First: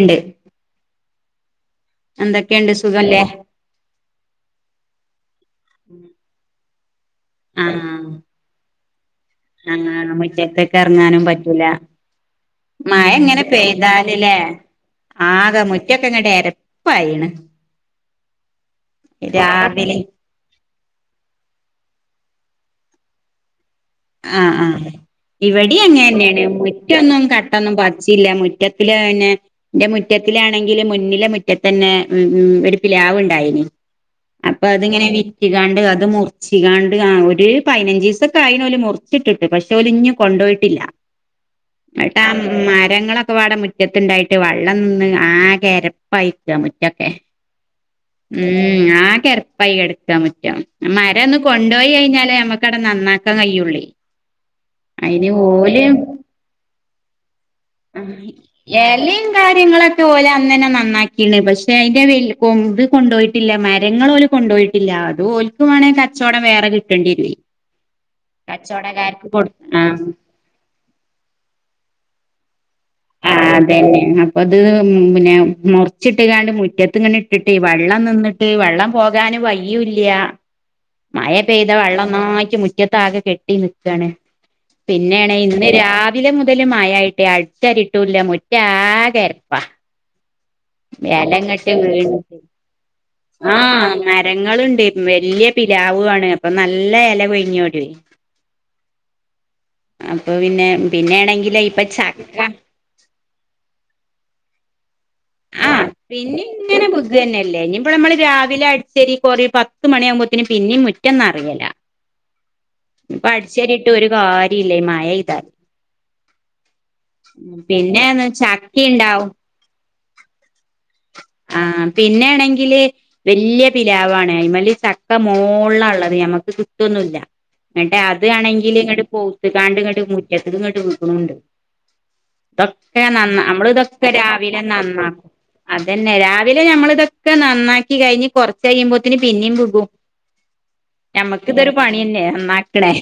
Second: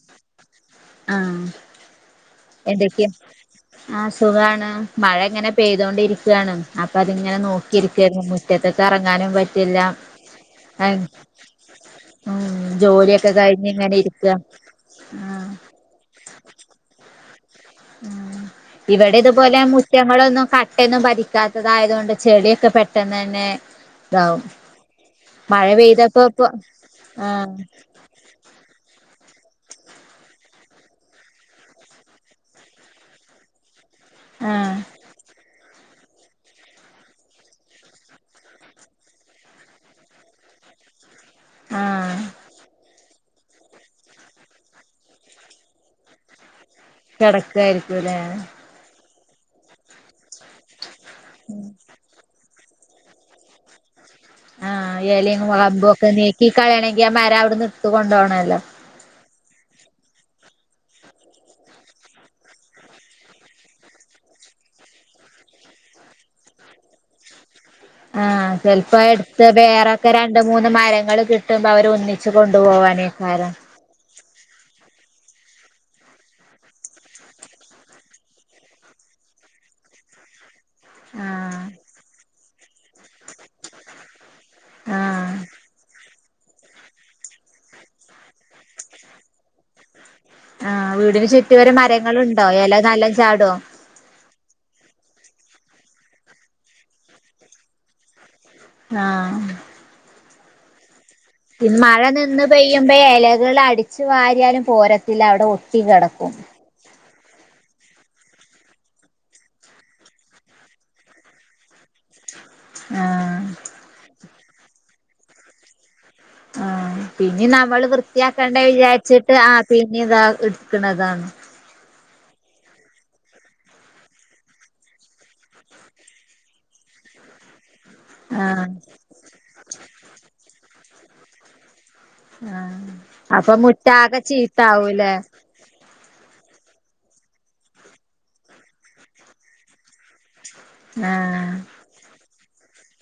ഇണ്ട് ആഹ് എന്തൊക്കെയുണ്ട് എന്തൊക്കെ. സുഖല്ലേ ആഹ് സുഖാണ് മഴ ഇങ്ങനെ പെയ്തോണ്ടിരിക്കുവണ്. അപ്പൊ അതിങ്ങനെ ആഹ് നോക്കിയിരിക്കരുന്നു. മുറ്റത്തൊക്ക ഇറങ്ങാനും പറ്റില്ല ആഹ് മുറ്റത്തേക്ക് ഇറങ്ങാനും പറ്റൂല ഉം, മഴ ജോലിയൊക്കെ ഇങ്ങനെ കഴിഞ്ഞ് ഇങ്ങനെ ഇരിക്ക പെയ്താലല്ലേ ആകെ മുറ്റൊക്കെ ഇങ്ങട്ട എരപ്പായിണ് ഉം ഇവിട ഇതുപോലെ രാവിലെ മുറ്റങ്ങളൊന്നും ക ട്ട ഒന്നും പതിക്കാത്ത തായതു കൊണ്ട് ചെളിയൊക്കെ പെട്ടെന്ന് തന്നെ ഇതാവും ആഹ് ആഹ് മഴ ഇവിടെ അങ്ങനെ പെയ്തപ്പോ തന്നെയാണ് ഇപ്പൊ മുറ്റൊന്നും ആഹ് കട്ടൊന്നും പതി ചില്ല മുറ്റത്തില തന്നെ എന്റെ മുറ്റത്തിലാണെങ്കില് മുന്നിലെ മുറ്റത്തന്നെ ഉം ഉം ഒരു പിലാവ് ഉണ്ടായിന് അപ്പൊ ആഹ് അത്ങ്ങനെ വിറ്റ കാണ്ട് അത് മുറിച്ച കാണ്ട് ആഹ് ഒരു പതിനഞ്ച് ദിവസൊക്കെ ആയിലോ ഓല് മു മുറിച്ചിട്ടിട്ട് പക്ഷേ ഓല് ഇഞ്ഞു കൊണ്ടു പോയിട്ടില്ല. ആഹ് എന്നട്ട് ആ മരങ്ങളൊക്കെ അവ്ട മു മുറ്റത്തിണ്ടായിട്ട് വെള്ളം നിന്ന് ആകെ എരപ്പായിക്ക മുറ്റൊക്കെ. കിടക്കായിരിക്കും അല്ലേ ഉം ആകെ എരപ്പായി കെടക്കുവാ മുറ്റം മര ഒന്ന് കൊണ്ടുപോയി കഴിഞ്ഞാല് നമ്മുക്കവിടെ നന്നാക്ക ക്കാൻ കയ്യുള്ളയ് ആഹ്, എല മുളമ്പും ഒക്കെ നീക്കി കളയണെങ്കി ആ മരം അവിടുന്ന് കൊണ്ടോണല്ലോ [unintelligible] ഇല കാര്യങ്ങളൊ ക്കെ ഓല് അന്നന്നെ നന്നാക്കിണ് പക്ഷെ അതിന്റെ വ കൊമ്പ് കൊണ്ടു പോയിട്ടില്ല. മരങ്ങള് കൊണ്ടു പോയിട്ടില്ല. അത് ഓൽക് വേണങ്കി കച്ചവടം വേറെ കിട്ടേണ്ടി വരു വേ. ആഹ്, ചിലപ്പോ എടുത്ത കൊടു വേറെ ആൾ ആഹ് ക്കര രണ്ട് മൂന്ന് മരങ്ങൾ കിട്ടുമ്പോ അവര് ഒന്നിച്ച് കൊണ്ടു പോവാനാ യിരിക്കും അത് തന്നെ. അപ്പൊ, അത് പിന്നെ മുറിച്ചിട്ട് കാണ്ട് മുറ്റത്തി ഇങ്ങനെ ഇട്ടിട്ട്. വെള്ളം നിന്നി ട്ട് വെള്ളം പോകാന് വഴി യുല്ല. മഴ ആഹ് പെയ്ത വെള്ളംന്നോയിറ്റ് മുറ്റത്ത് ആകെ കെട്ടി നിക്കാണ്. പിന്നെയണ് ആഹ് ഇന്ന് രാ രാവിലെ മുതല് മഴാ യിട്ടേ അടിച്ച് വാരിട്ടൂല്ല. മുറ്റ ആകെ എരപ്പ. ആഹ് വീടിന് എലങ്ങട്ട് ചുറ്റുവരം വീണ്ട്ട്, മരങ്ങളുണ്ടോ എല നല്ലോം ചാടോ ആഹ് മെ രങ്ങള്ണ്ട് വല്യ പിലാവു ആണ് അപ്പ നല്ലെ എല കൊഴിഞ്ഞോടിയോയി ആഹ് അപ്പ പിന്നെ പിന്നെണെങ്കി ഈ മഴ നിന്ന് പെയ് യ്യുമ്പയെ എലകള് അടിച്ചു വാരിയാലും പോരത്തില്ല അവടെ ഒട്ടി ആഹ് കെടക്കും പിന്നെ ഇങ്ങനെ ബുദ്ധി തന്നെ അല്ലേ ഇനിയിപ്പ നമ്മള് രാവിലെ അടിച്ചേരി കൊറേ പത്ത് മണിയാകുമ്പത്തിനും പിന്നിം മുറ്റം നറയലാ [inaudible] ഇപ്പ ആഹ് അടിച്ചേരിയിട്ട് ഒര് കാര്യല്ലേ ഈ മഴയ്താല് ആഹ് പിന്നിം നമ്മള് വൃത്തിയാക്കേണ്ടെ ചക്ക ഉണ്ടാവും വിചാരിച്ചിട്ട് ആഹ് പിന്നിം ഇതാ ഇട്ക്ക്ണതാ ആഹ് പിന്നെണെങ്കില് വല്യ പിലാവാണ് അയിമല് ചക്ക മോൾളാ ഇള്ളത് ഞമ്മക്ക് കിട്ടൊന്നുല്ല ഇന്നട്ട് ആഹ് അതാണെങ്കില് ഇങ്ങട്ട് പൊവ്ത്ത്കാണ്ട് ഇങ്ങട്ട് മുറ്റത്ത്ക്ക്ങ്ങട്ട് വ്ക്ണുണ്ട് ആഹ് ഇതൊക്കെ ഞാ നന്ന അപ്പൊ നമ്മള് ഇതൊക്കെ മുറ്റാകെ രാവിലെ നന്നാ ചീത്താവൂലേ അതന്നെ രാവിലെ ഞമ്മള്തൊക്കെ നന്നാക്കി കഴിഞ്ഞ് കൊറച്ചഴിയുമ്പോത്തിന് പിന്നിം വ്കും [inaudible] ഞമ്മക്ക് ആഹ് ഇതൊരു പണിയന്നെ നന്നാക്ക്ണേ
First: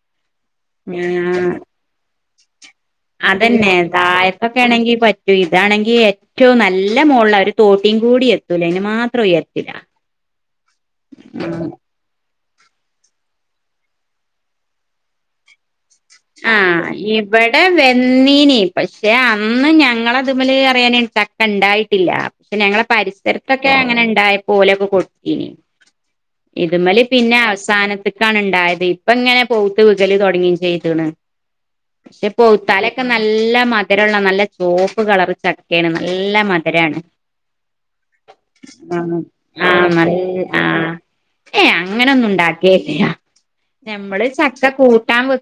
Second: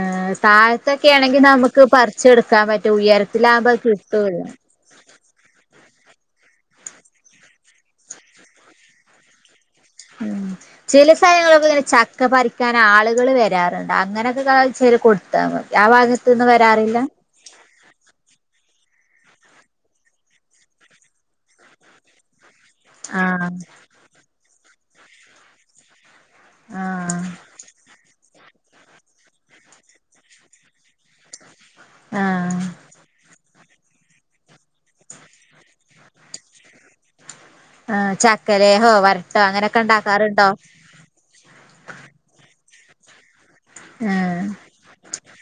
ആഹ് താഴത്തൊക്കെ ആണെങ്കി നമുക്ക് പറിച്ചെടുക്കാൻ പറ്റും ഉയരത്തിലാകുമ്പോ അതന്നെ അത് കിട്ടൂല്ല. താഴത്തൊക്കെ ആണെങ്കി പ റ്റും ഇതാണെങ്കി ഏറ്റവും നല്ല മോൾളാ ഒര് തോട്ടിയും കൂടി എത്തൂല അയിനു മാത്രം ഉയ ഹ്മ്മ് ചെല സലങ്ങളിലൊക്കെ ഇങ്ങനെ ച ക്ക പറിക്കാനാളുകള് വരാറ്ണ്ട് അങ്ങനെയൊക്കെ പറിച്ച് കൊടുത്താമതി ആഹ് ഈ ഇവടെ വെന്നീനി പക്ഷെ അന്ന് ഞങ്ങളെത്മല് അറിയാന് ചക്ക ഇണ്ടായിട്ടില്ല പിന്നെ ഞങ്ങളെ ആഹ് പരിസരത്തൊക്കെ അങ്ങനെ ഇണ്ടായപ്പോ ഓലൊക്കെ കൊട്ത്തീനി ഇത്മല് ആഹ് പിന്നെ അവസാനത്ത്ക്കാണ് ഇണ്ടായത് ഇപ്പം ഇങ്ങനെ പൊവുത്ത് വ്കല് തൊടങ്ങി ചെയ് ത്ണ്. പക്ഷെ ആഹ് പവുത്താലൊക്കെ നല്ല മധുരള്ള നല്ല ചോപ്പ് കളറ് ചക്കേണ് നല്ല മധുരാണ് ആഹ് ചക്കലേഹോ വരട്ടോ അങ്ങനെയൊക്കെ ആഹ് നൽ ഉണ്ടാക്കാറുണ്ടോ ആഹ് ഏഹ് അങ്ങനൊന്നും ഇണ്ടാക്കേല്ലാ ഞമ്മള് ആഹ് ചക്ക കൂട്ടാൻ വെ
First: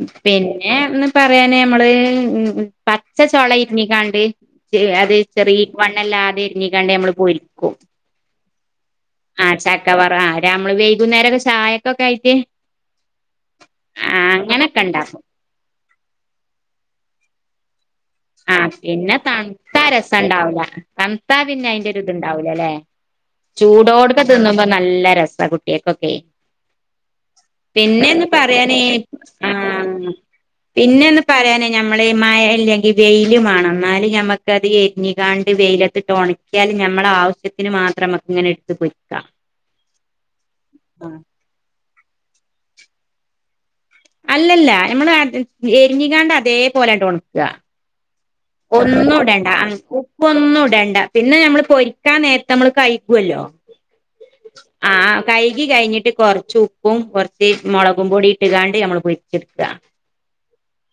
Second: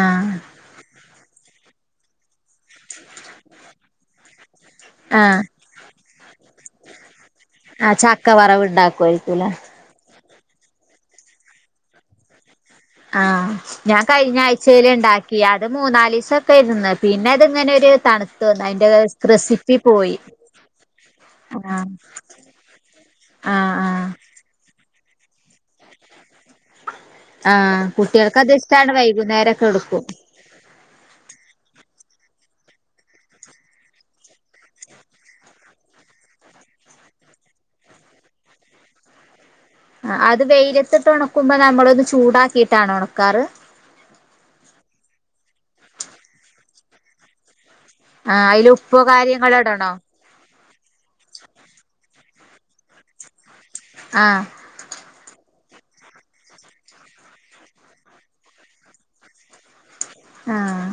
ആഹ് പിൻ ഏഹ് ന്ന് പറയാന് നമ്മള് ഹ്മ്മ് പച്ച ചൊള ഇര്ഞ്ഞ്ക്കാണ്ട് അത് ആഹ് ചെറി വണ്ണല്ലാതെ ഇരിഞ്ഞ്ക്കാണ്ട് നമ്മള് പൊരിക്കും ആഹ് ചക്ക വറ വ് ഇണ്ടാക്കുവായിരിക്കും ല്ലേ ആഹ് ചക്ക വറ ആഹ് ര നമ്മള് വൈകുന്നേരൊക്കെ ചായക്കൊക്കെ ആയിട്ട് ആഹ് ഞാൻ ആഹ് അങ്ങനൊക്കെ കഴിഞ്ഞാഴ്ച്ചേല് ഇണ്ടാ ഉണ്ടാക്കും ഇയാള് മൂന്നാലീസാ തരുന്നെ പിന്നെ അത് ഇങ്ങനെ ഒര് തണ് ആഹ് പിന്നെ തൻത്താ രസണ്ടാവൂല തൻത്താ പിന്നെ ആഹ് അയിന്റെ ഒര് ഇത്ണ്ടാവൂല ല്ലേ ആഹ് ആഹ് ചൂടോട്ക്കെ തിന്നുമ്പോ നല്ല രസാ കുട്ടിയേൾക്കൊക്കേ ആഹ് പിന്നെന്ന് കുട്ടികൾക്ക് അത് പറയാന് ഇഷ്ടാണ് വൈകുന്നേരൊക്കെ ആഹ് എടുക്കും പിന്നെന്ന് പറയാന് ഞമ്മള് ഈ മഴ ഇല്ലെങ്കി വെയില് മാണം ഇന്നാല് ഞമ്മക്ക് അത് എരിഞ്ഞ്കാണ്ട് വെയിലത്തിട്ട് ഒണക്കിയാല് ഞമ്മളാവുശ്യത്തിന് മാത്രമ ഇങ്ങനെ ഇട്ത്ത് പോയി ആഹ് അത് വെയിലത്തിട്ട് ഒണക്കുമ്പോ നമ്മളത് ചൂടാക്കിട്ടാണോ ഒണക്കാറ് അല്ലല്ല ഞമ്മള് അത് എരിഞ്ഞിക്കാണ്ട് അതേപോലാണ്ട് ഒണക്കാ ആഹ് അയില് ഉപ്പോ ഒന്നും ഇടണ്ടാ കാര്യങ്ങളോ ആഹ് ഇടണോ ഉപ്പൊന്നും ഇടണ്ടാ പിന്നെ ഞമ്മള് പൊരിക്കാൻ നേരത്ത് നമ്മള് കയികുവല്ലോ ആഹ് ആഹ് കൈകി കഴിഞ്ഞിട്ട് കൊറച്ച് ഉപ്പും കൊറച്ച് മൊളകും പൊടി ഇട്ട്ങ്ങാണ്ട് നമ്മള് പൊരിച്ചെട്ക്കാ ആഹ്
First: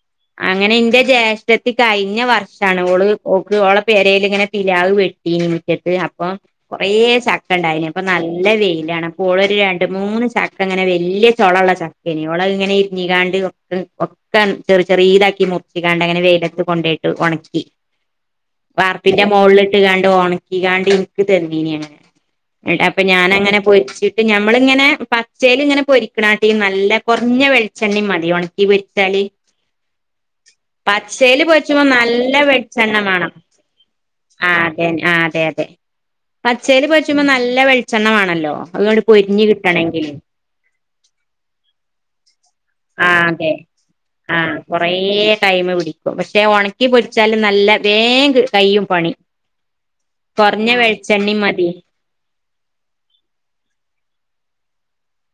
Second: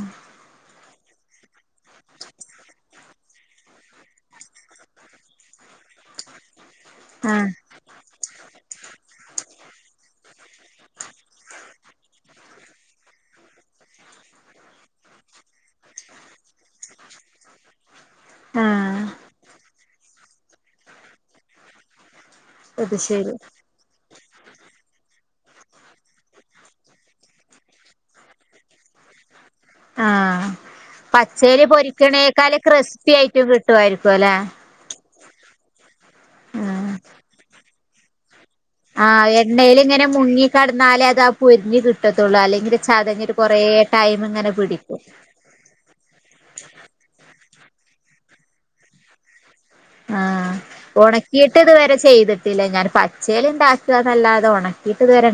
അങ്ങനെ ഇന്റെ ജ്യേഷ്ഠത്തി കഴിഞ്ഞ വർ ഷാണ് ഓള് ഓക്ക് ഓളെ പേരേല് ഇങ്ങനെ പിലാവ് വെട്ടീനി മിറ്റത്ത് അപ്പം കൊറേ ആഹ് ചക്ക ഇണ്ടായിനി അപ്പൊ നല്ല വെയിലാണ് അപ്പൊ ഓള് ഒര് രണ്ട് മൂന്ന് ചക്ക് ക്കെങ്ങനെ വെല്യ ചൊള ഇള്ള ചക്കേനീ ഓളത് ഇങ്ങനെ ഇരിഞ്ഞിങ്ങാണ്ട് [unintelligible] ക്കൻ ചെറി ചെറിതാക്കി മുറിച്ച്ങ്ങാണ്ട് അങ്ങനെ വെയിലത്ത് കൊണ്ടോയിട്ട് ഒണക്കി ആഹ് വാർപ്പിന്റെ മോളിലിട്ട്ങ്ങാണ്ട് ഒണക്കി കാണ്ട് ഇനിക്ക് തന്നീനി അങ്ങനെ അത് ഏട്ടപ്പ ശരി ഞാനങ്ങനെ പൊരിച്ച് ഞമ്മളിങ്ങനെ പച്ചേല് ഇങ്ങനെ പൊരിക്കണാട്ടി നല്ലേ കൊറഞ്ഞ വെളിച്ചെണ്ണേം മതി ഒണക് ഇവിട്ത്തെലിം ആഹ് പച്ചേല് പൊരിച്ചുമ്പോ നല്ല പൊരിക്കണേക്കാലും വെളിച്ചെണ്ണ ക്രിസ്പി ആയിറ്റും കിട്ടുവായിരിക്കും അല്ലെ [unintelligible] ആഹ് അതെ അതെ പച്ചേല് പൊരിച്ചുമ്പോ നല്ല വെളിച്ചെണ്ണ വാണല്ലോ ആഹ് എണ്ണേല് ഇങ്ങനെ മുങ്ങി കെടന്നാലേ അത് ആ പൊരിഞ്ഞ് കിട്ടത്തുള്ളൂ അല്ലെങ്കില് ആ ചതഞ്ഞി അതെ കൊറേ ആ ടൈമ്ങ്ങനെ കൊറേ പിടിക്കും ടൈമ് പിടിക്കും പക്ഷേ ഒണക്കി പൊരിച്ചാലും നല്ല വേം ക് കൈയും പണി ആഹ് കൊറഞ്ഞ വെളിച്ചെണ്ണയും ഒണക്കിയിട്ട് മതി ഇതുവരെ ചെയ്തിട്ടില്ല ഞാൻ പച്ചേല് ഇണ്ടാക്കാന്നല്ലാതെ ഒണക്കിയിട്ട് ഇതുവരെ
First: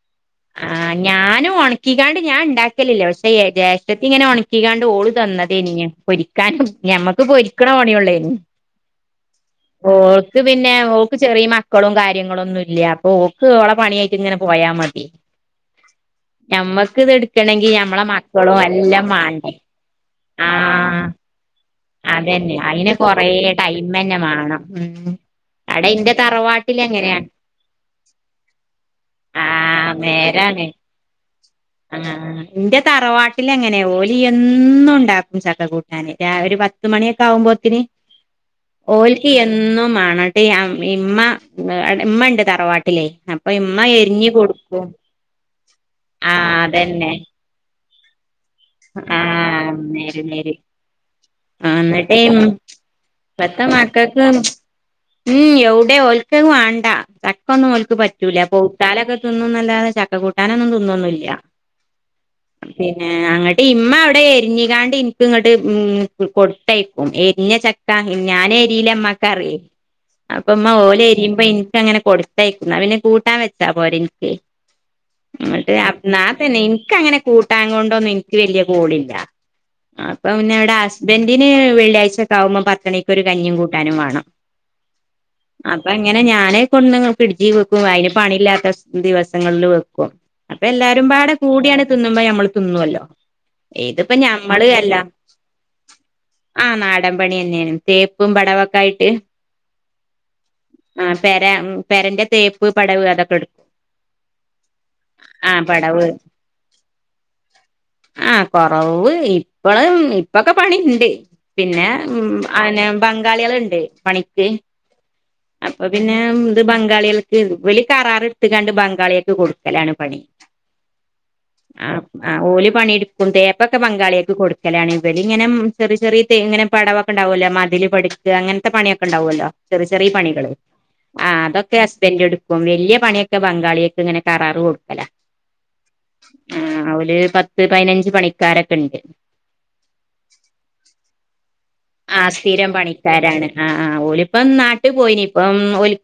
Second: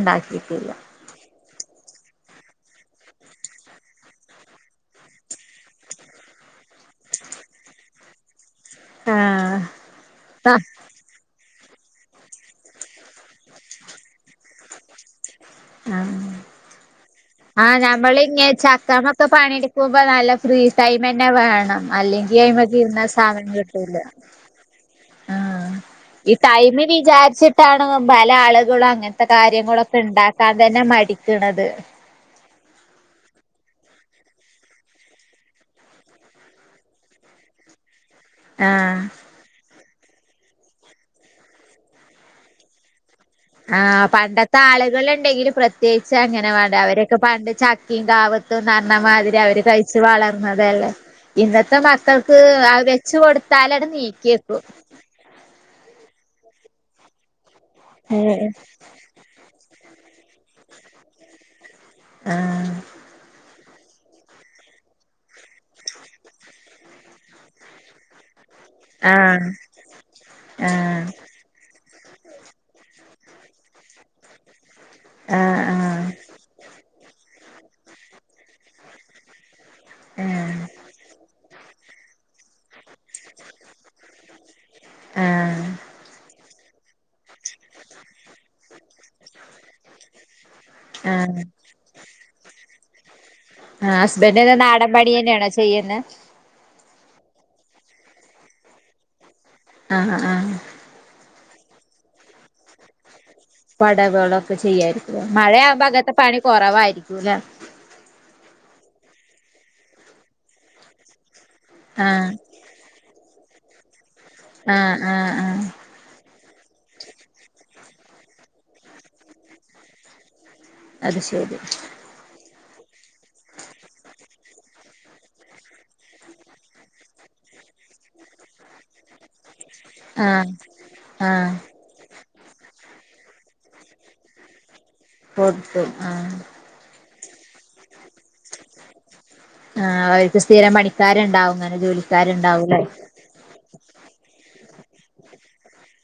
ആ ഇണ്ടാക്കിയിട്ടില്ലാ ഞാനും ഒണക്കിക്കാണ്ട് ഞാൻ ഇണ്ടാക്കലില്ലാ പക്ഷെ എ ജേഷ്ഠത്തി ഇങ്ങനെ ഒണക്കിക്കാണ്ട് ഓള് തന്നതേനി ഇ പൊരിക്കാനും ഞമ്മക്ക് പൊരിക്കണ പണിയേ ഒള്ളേനി ആഹ് ഓൾക്ക് പിന്നെ ഓക്ക് ചെറിയ മക്കളും കാര്യങ്ങളൊന്നും ഇല്ലാ ഓക്ക് ഓളെ പണിയായിറ്റ്ങ്ങനെ പോയാ മതി ആഹ് ഞമ്മക്ക് ഇത് എടുക്കണെങ്കി ആഹ് ഞമ്മളെ ഞമ്മള് ഇങ്ങ മക്കളും എല്ലാം ചക്കാമെക്കെ മാണ്ടേ പണിയെടുക്കുമ്പോ നല്ല ഫ്രീ ആഹ് ടൈമെന്നെ വേണം അല്ലെങ്കി അതന്നെ അയിന് അയിമെക്കിരുന്നാ കൊറേ സമയം കിട്ടൂല്ലാ ടൈമന്നെ മാണം ഉം ആഹ് അടെ ഇന്റെ ഈ ടൈമ് തറവാട്ടിലെങ്ങനെയാ വിചാരിച്ചിട്ടാണ് പല ആളുകളും അങ്ങൻത്തെ ആഹ് കാര്യങ്ങളൊക്കെ ഇണ്ടാക്കാൻ നേരാണ് തന്നെ മടിക്കണത് ആഹ് ഇന്റെ തറവാട്ടിലങ്ങനെയാ ഓലി എന്നുണ്ടാക്കും ചക്ക കൂട്ടാന് രാവി ഒര് പത് പത്ത് മണിയൊക്കെ ആവുമ്പോത്തിന് ആഹ് ഓൽ ക്കി എന്നും മാണട്ട് ഇ അ ഇമ്മ ടെ ഇമ്മണ്ട് തറവാട്ടിലെ അപ്പ ഇമ്മ എരിഞ്ഞി കൊടുക്കും ണ്ടെങ്കില് പ്രത്യേകിച്ച് ആഹ് അങ്ങനെ വേണ്ടെ അതന്നെ അവരൊക്കെ പണ്ട് ചക്കീം കാവത്ത് ത്ത്‌ന്നറഞ്ഞമാതിരി അവര് ആഹ് കഴിച്ച് നേര് നേര് വളർന്നതല്ലേ ഇന്നത്തെ ആഹ് ന്നിട്ട് മക്കക്ക് അത് വെച്ച് ഇപ്പത്തെ കൊടുത്താലാടെ നീക്കി മക്കക്ക് വെക്കും ഉം എവിടെ ഓൽക്കത് വാണ്ട ചക്കൊന്നും ഓൽക്ക് പറ്റൂലാ ഉം പവുത്താലൊക്കെ തിന്നുന്നല്ലാതെ ചക്ക കൂട്ടാനൊന്നും തിന്നൊന്നുല്ലാ ആഹ് പിന്നെ അങ്ങട്ട് ട്ട് ഇമ്മ അവിടെ എരിഞ്ഞ്കാണ്ട് എനിക്ക് ഇങ്ങട്ട് ഉം കൊടുത്തയക്കും എരിഞ്ഞ ചക്ക ഞാനെ ആഹ് രിലമ്മക്കറിയേ അപ്പ ഉമ്മ ആഹ് ഓലെരിയുമ്പം ഇൻ ട്ടങ്ങനെ കൊടുത്തയക്കുന്നാ അത് പിന്നെ കൂട്ടാൻ വെച്ചാ പോരെ ഇൻക്ക് ആഹ് ഇന്നട്ട് അപ് ആഹ് ഇന്നാ തന്നെ ഇൻക്ക് അങ്ങനെ കൂട്ടാൻ കൊണ്ടൊന്നും ഇൻക്ക് വെല്യ കൂടില്ലാ അപ്പം ആഹ് പിന്നെവിടെ ഹസ്ബൻഡറിന് വെള്ളിയാഴ്ചക്കെ ആകുമ്പ പത്തണിക്ക് ഒരു കഞ്ഞി കൂട്ടാനും വാണം. [inaudible] ആഹ് അപ്പ ങ്ങനെ ഞാനേ കൊട്ന്ന് പിഡ് ജി വെക്കും അതിന് പണി ഇല്ലാത്ത ദിവസങ്ങളിൽ വെക്കും. അപ്പൊ എല്ലാരുംപാടെ ആഹ് കൂടിയാണ്ട് തിന്നുമ്പോ നമ്മൾ തിന്നുല്ലോ? ആ ഹസ്ബൻഡ് നാടൻപണി തന്നെയാണോ ചെയ്യുന്ന് ആഹ് നാടൻ പണിന്നെണ് തേപ്പും പടവൊക്കെ ആയിട്ട്. ആഅ ആ ആ പര പെരന്റെ തേപ്പ് പടവ് അതൊക്കെ എടുക്കും. പടകുകളൊക്കെ ചെയ്യായിരിക്കും ആ മഴയാവുമ്പോ പടവ് അങ്ങനത്തെ പണി കൊറവായിരിക്കുംല്ലെ ആഹ് കൊറവ് ഇപ്പള ഇപ്പൊക്കെ പണിണ്ട് പിന്നെ ഉം. ആഹ് അനെ ബംഗാളികള്ണ്ട് പണിക്ക്. ആഹ് ആഹ് ആഹ് അപ്പൊ പിന്നെ ഇത് ബംഗാളികൾക്ക് ഓലി കരാർ ഇടത്ത്ങ്ങണ്ട്. ബംഗാളികൾക്ക് കൊടുക്കലാണ്. പണി അത് ശരി ആ ആ ഓല് പണി എടുക്കും തേപ്പൊക്കെ ബങ്കാളിയൊൾക്ക് കൊടുക്കലാണ് ഇവലിങ്ങനെ.. ചെറിയ ചെറിയ തെ ഇങ്ങനെ പടംവോക്കെ ഉണ്ടാവുല്ലോ മതില് പഠിക്ക അങ്ങനത്തെ പണിയൊക്കെ ഉണ്ടാവുല്ലോ ചെറ ചെറിയ പണികള്. ആഹ് ആ ആഹ് അതൊക്കെ ഹസ്ബൻഡറ് എടുക്കും വലിയ പണിയൊക്കെ ബംഗാളിയൊ ക്ഇങ്ങനെ കറാറ് കൊടുക്കലണ്. കൊടുത്തു ആഹ് ആ അവല് പത്ത് പതിനഞ്ച് പണിക്കാരൊക്കെ ഉണ്ട്. ആഹ അവർക്ക് സ്ഥിരം പണിക്കാരണ്ടാവുന്ന ആ സ്ഥിരം പണിക്കാരാണ്. ആ ആ് ഓലിപ്പം നാട്ട് പോയിനി പ്പംഓല്..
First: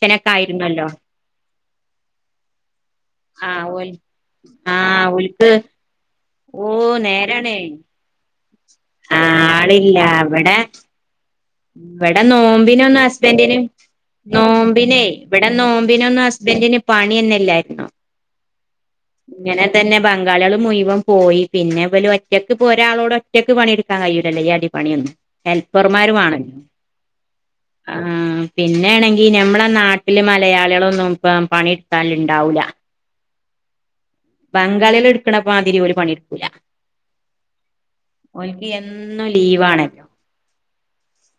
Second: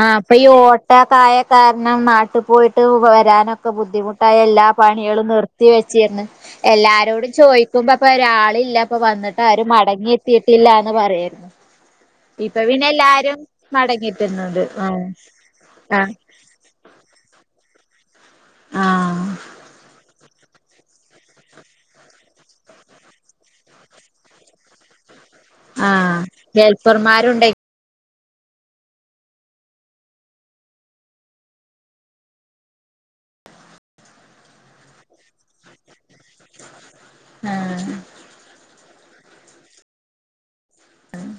ആഹ ഇപ്പൊ ഈ ഓട്ട് കായ കാരണം നാട്ടിൽ പോയിട്ട് ആ വരാനൊക്കെ ഓൽ ബുദ്ധിമുട്ട്. പയെല്ലാ ആ പണിളും ഓൽക്ക് നിർത്തി വെച്ചിന്ന് ഓ എല്ലാരോടും നേരാണ് ചോയ് ക്കുമ്പ. പ്പൊ ഒരാളില്ല. ഇപ്പൊ ആ വന്നിട്ട് ആരും ആളില്ല മടങ്ങിയ ഇവിടെ എത്തിട്ടില്ലന്ന് പറയരുന്നു. ഇവിടെ നോമ്പിനൊന്ന് ഹസ്ബൻറിന് മടങ്ങിയെത്തുന്നുണ്ട് നോമ്പിനെ ആഹ് ഇവിടെ ആഹ് നോമ്പിനൊന്ന് ഹബൻഡന് പണിന്നല്ലായിരുന്നു ആഹ് ഇങ്ങനെ തന്നെ. ബ ബങ്കാലളികൾ മുൈവം പോയി പിന്നെ പോലും ഒറ്റക്ക് പോ ഒരാളോട് ഒറ്റക്ക് പണിെടുക്കാൻ കഴിയിൂല്ലേ ഈയതി പണിഒന്നും. ആഹ ഹെൽപ്പർമാരുണ്ടെ ആ പിന്നെണെങ്കി ഞമ്മളെ നാട്ടില് മലയാളികളൊന്നും ഇപ്പ പണിടുത്താൽ ഇണ്ടാവൂല. [inaudible] ബംഗാളിള് ഇട്ക്കണ മാതിരി ഒര് പണിയെടുക്കൂല. ആഹ് ഓൽക്ക് എന്നും ലീവാ ആണ്.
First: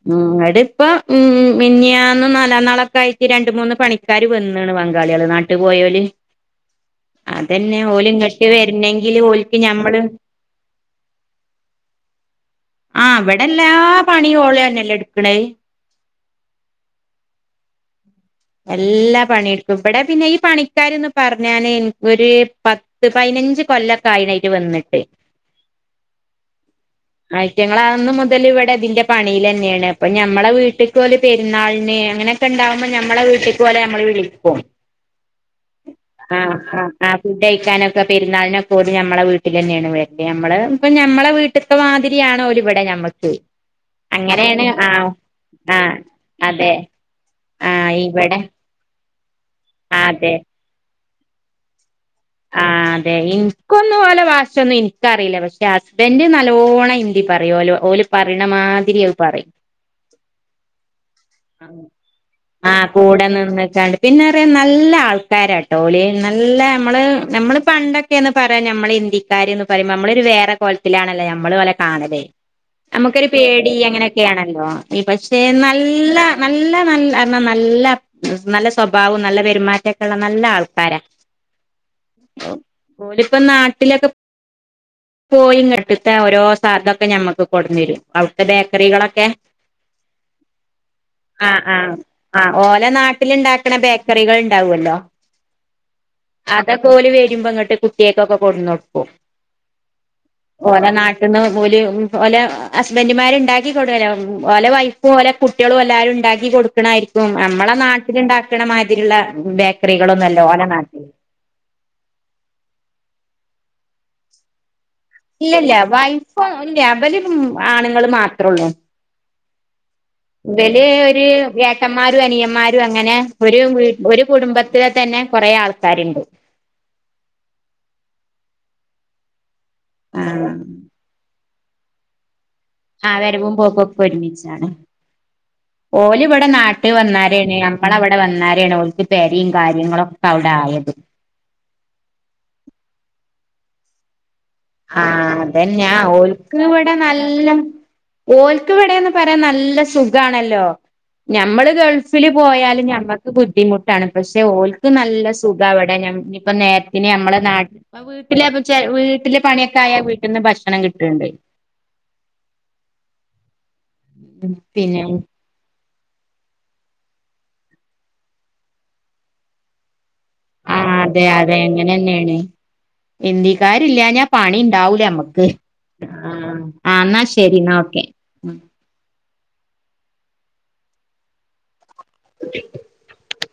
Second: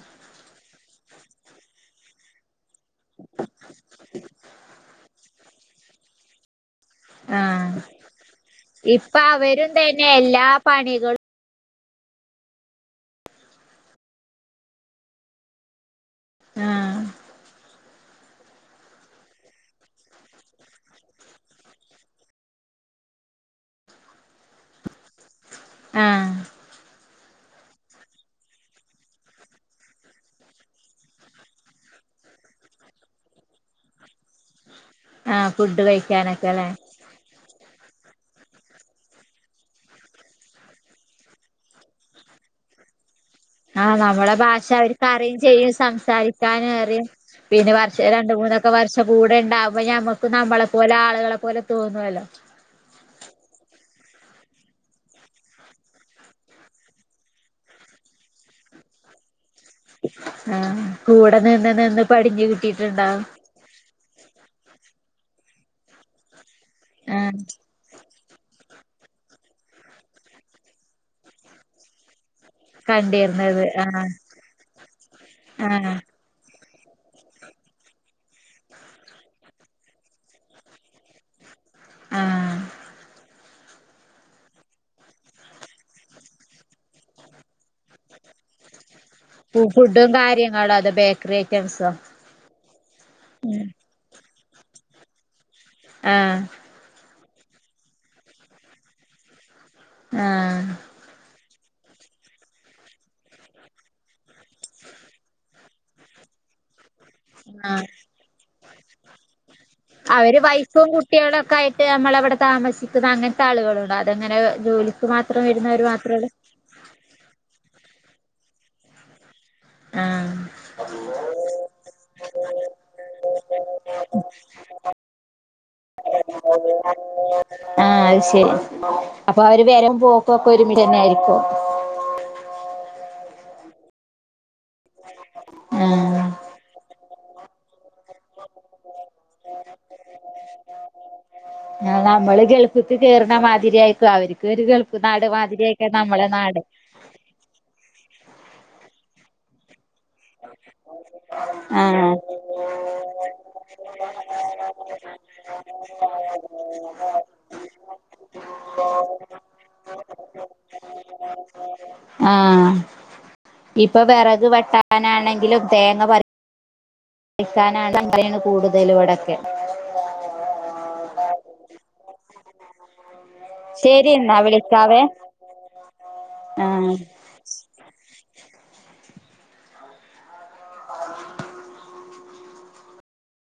മം നട്ട് [inaudible] ഉം മിന്യാന്ന് നാലാം നാളൊക്കെ ആയിട്ടു രണ്ട് മൂന്ന് പണിക്കാര് വന്നെണ് ബങ്കാളികള് നാട്ടി പോയോല്. ആഹ് അതന്നെ ഓല് ഇങ്ങട്ട് ഇപ്പ വരണെങ്കില് ഓൽക്ക് അവരും ഞമ്മള് തന്നെ എല്ലാ പണികളും. ആഹ് അവിടെല്ലാ പണിയും ഓളന്നല്ലെ എടുക്കണേ. [inaudible] എല്ലാ പണിയെടുക്കും ഇവിടെ പിന്നെ ഈ പണിക്കാരെന്ന് പറഞ്ഞാന് ഒരു പത്ത് ത്ത് പതിനഞ്ച് കൊല്ലക്കെ ആയിന് അവര് വന്നിട്ട്. ആഹ് അയറ്റങ്ങൾ അന്ന് മുതല് ഇവിടെ ഇതിന്റെ പണിയിലെന്നെയാണ് അപ്പ ഞമ്മളെ വീട്ടിക്ക് ഒല് പെരുന്നാളിന് അങ്ങനെ ക്ക്‌ണ്ടാവുമ്പോ ഞമ്മടെ വീട്ടിക്കു പോലെ ഞമ്മളു വിളിക്കും ആഹ് ഫുഡ് കഴിക്കാനൊക്കെ ആഹ് അല്ലേ ആഹ് ആഹ് ഫുഡ്ഡഴിക്കാനൊക്കെ പെരു ന്നാളിനൊക്കെ ഓല് നമ്മള വീട്ടിൽ അന്നെയാണ് വരല് ഞമ്മളേ ഇപ്പ ഞമ്മളെ വീട്ടിക്ക്‌ മാതിരി തിയാണോലി ഇവിടെ ഞമ്മുക്ക് ആഹ് നമ്മുടെ ഭാഷ അവർക്ക് അറിയിം ചെയ്യും ആഹ് അതെ സംസാരിക്കാനും അറിയാം പിന്നെ വർഷ ആഹ് രണ്ടു ഇവിടെ മൂന്നും ഒക്കെ വർഷ കൂടെ ഇണ്ടാവുമ്പ ആ ഞമ്മക്ക് അതെ നമ്മളെപ്പോലെ ആളുകളെ പോലെ തോന്നുവല്ലോ ദെ ഇൻക്കൊന്നും ഒലെ ഭാഷ ഒന്നും ഇൻക്കറിയില്ല പക്ഷെ ഹസ്ബൻഡ് നല്ലോണം ഹിന്ദി പറയും ഓലു ഓലു പറിണ മാതിരി [unintelligible] പറയും ആഹ് കൂടെ നിന്ന് നിന്ന് പടിഞ്ഞു കിട്ടീട്ടുണ്ടാവും നിന്ന്കാണ്ട് പിന്നറിയാ നല്ല ആൾക്കാരാട്ടോ ഓല് നല്ല നമ്മള് ആഹ് നമ്മള് പണ്ടൊക് ക്കെ ന്ന് പറയാൻ നമ്മളെ ഹിന്ദി ക്കാര് ന്ന് പറയുമ്പം നമ്മളൊരു വേറെ കോലത്തിലാണല്ലോ നമ്മള് ഓലെ കാണല് അമ്മക്കൊരു കണ്ടിരുന്നത് പേടി ആഹ് അങ്ങനെയൊക്കെയാണല്ലോ പക്ഷെ ആഹ് നല്ല നല്ല നല്ല എന്നാ നല്ല നല്ല സ്വഭാവോം നല്ല പെരുമാറ്റൊക്കെ ഇള്ള നല്ല ആൾക്കാരാ ആഹ് ഓലിപ്പ നാട്ടിലൊക്കെ [inaudible] പോയിങ്ങട്ട്ത്തെ ഓരോ സാധനൊക്കെ ഞമ്മക്ക് കൊട്ന്നരും അവിടുത്തെ ബേക്കറികളൊക്കെ ഫു ഫുഡും കാര്യങ്ങളും അത് ബേക് ആഹ് ആഹ് ആഹ് ഓല നാട്ടില്ണ്ടാക്കണ ബേക്കറികൾ ഉണ്ടാവല്ലോ ആഹ് അതൊക്കോല് വര്മ്പ ഇങ്ങട്ട് കുട്ടിയാക്കൊക്കെ കൊടുന്നട്ക്കും ആഹ് ഓന നാട്ട് എന്നാ ഓല് ഓലെ ഹസ്ബന്റുമാര് ഉണ്ടാക്കി കൊടുവല്ലോ ഓലെ വൈഫും ഓലെ കുട്ടികളും എല്ലാരും ഉണ്ടാക്കി കൊടുക്കണായിരി ഉം നമ്മളെ ആഹ് നാട്ടിൽ ഉണ്ടാക്ക്ണ മാതിരി ഉള്ള ബേക്കറികളൊന്നും അല്ല ഓല നാട്ടിൽ കേളോ കയി ഏഹ് നമ്മളവിടെ താമസിക്കുന്ന അങ്ങൻത്തെ ആളുകളുണ്ട അതങ്ങനെ ജോലിക്ക് മാ ഇല്ലല്ല വൈഫോ ഇല്ല അവലും ആണുങ്ങളു മാത്രൊള്ളൂ ആഹ് വെല് ഒരു ഏട്ടന്മാരും അനിയന്മാരും അങ്ങനെ ഒരു ഒരു കുടുംബത്തിലെ തന്നെ കൊറേ ആൾ താര്ണ്ട് ആഹ് അത് ശരി അപ്പൊ അവര് വേരും പോക്കൊക്കെ ഒരുമിച്ച് തന്നെ ആയിരിക്കും ആഹ് വരവും പോക്കും ഒക്കെ ഒരുമിച്ചാണ് [unintelligible] ഓല്‌വടെ നാട്ടിൽ വന്നാരേണ് ഞമ്മളവിടെ വന്നാരേണ് ഓൽക്ക് പെരിം കാര്യങ്ങളും ഒക്കെ അവിടെ ആയത് ആഹ് നമ്മള് ഗൾഫിക്ക്‌ കേറുന്ന മാതിരി ആയിരിക്കും അവര് ഇതൊരു ഗൾഫു നാട് മാതിരിയേക്ക നമ്മടെ നാട് ടെ നല്ലും ഓൽക്കിവിടേന്നു പറയാൻ നല്ല സുഖ് ഇതാണല്ലോ ഞമ്മളു ആഹ് ഗൾഫിലും പോയാലും ഞമ്മക്ക് ബുദ്ധിമുട്ടാണ് പക്ഷെ ഓൽക്ക് നല്ല സുഖാവിടെ ന ഇപ്പ നേരത്തിന് ഞമ്മടെ നാട്ടി വീട്ടിലെ വീട്ടില് പണിയൊക്കെ ആയാ വീട്ടിന്ന് ഭക്ഷണം കിട്ട്ണ്ട് ആഹ് ഇപ്പൊ വെറക് പിന്നെ വെട്ടാനാണെങ്കിലും. തേങ്ങ പറി പറിക്കാനാണ് അങ്ങനെണ് കൂടുതല് ഇവിടൊക്കെ. ആഹ് അതെ അതെ അങ്ങനെന്നേണ് ഹിന്ദി ശരി ക്കാരില്ലാഞ്ഞ എന്നാ വിളിക്കാവേ പണിണ്ടാവൂലമ്മക്ക് ആഹ് ആഹ് ഇന്നാ ശരി ഇന്നാ ഓക്കെ. [unintelligible] [unintelligible]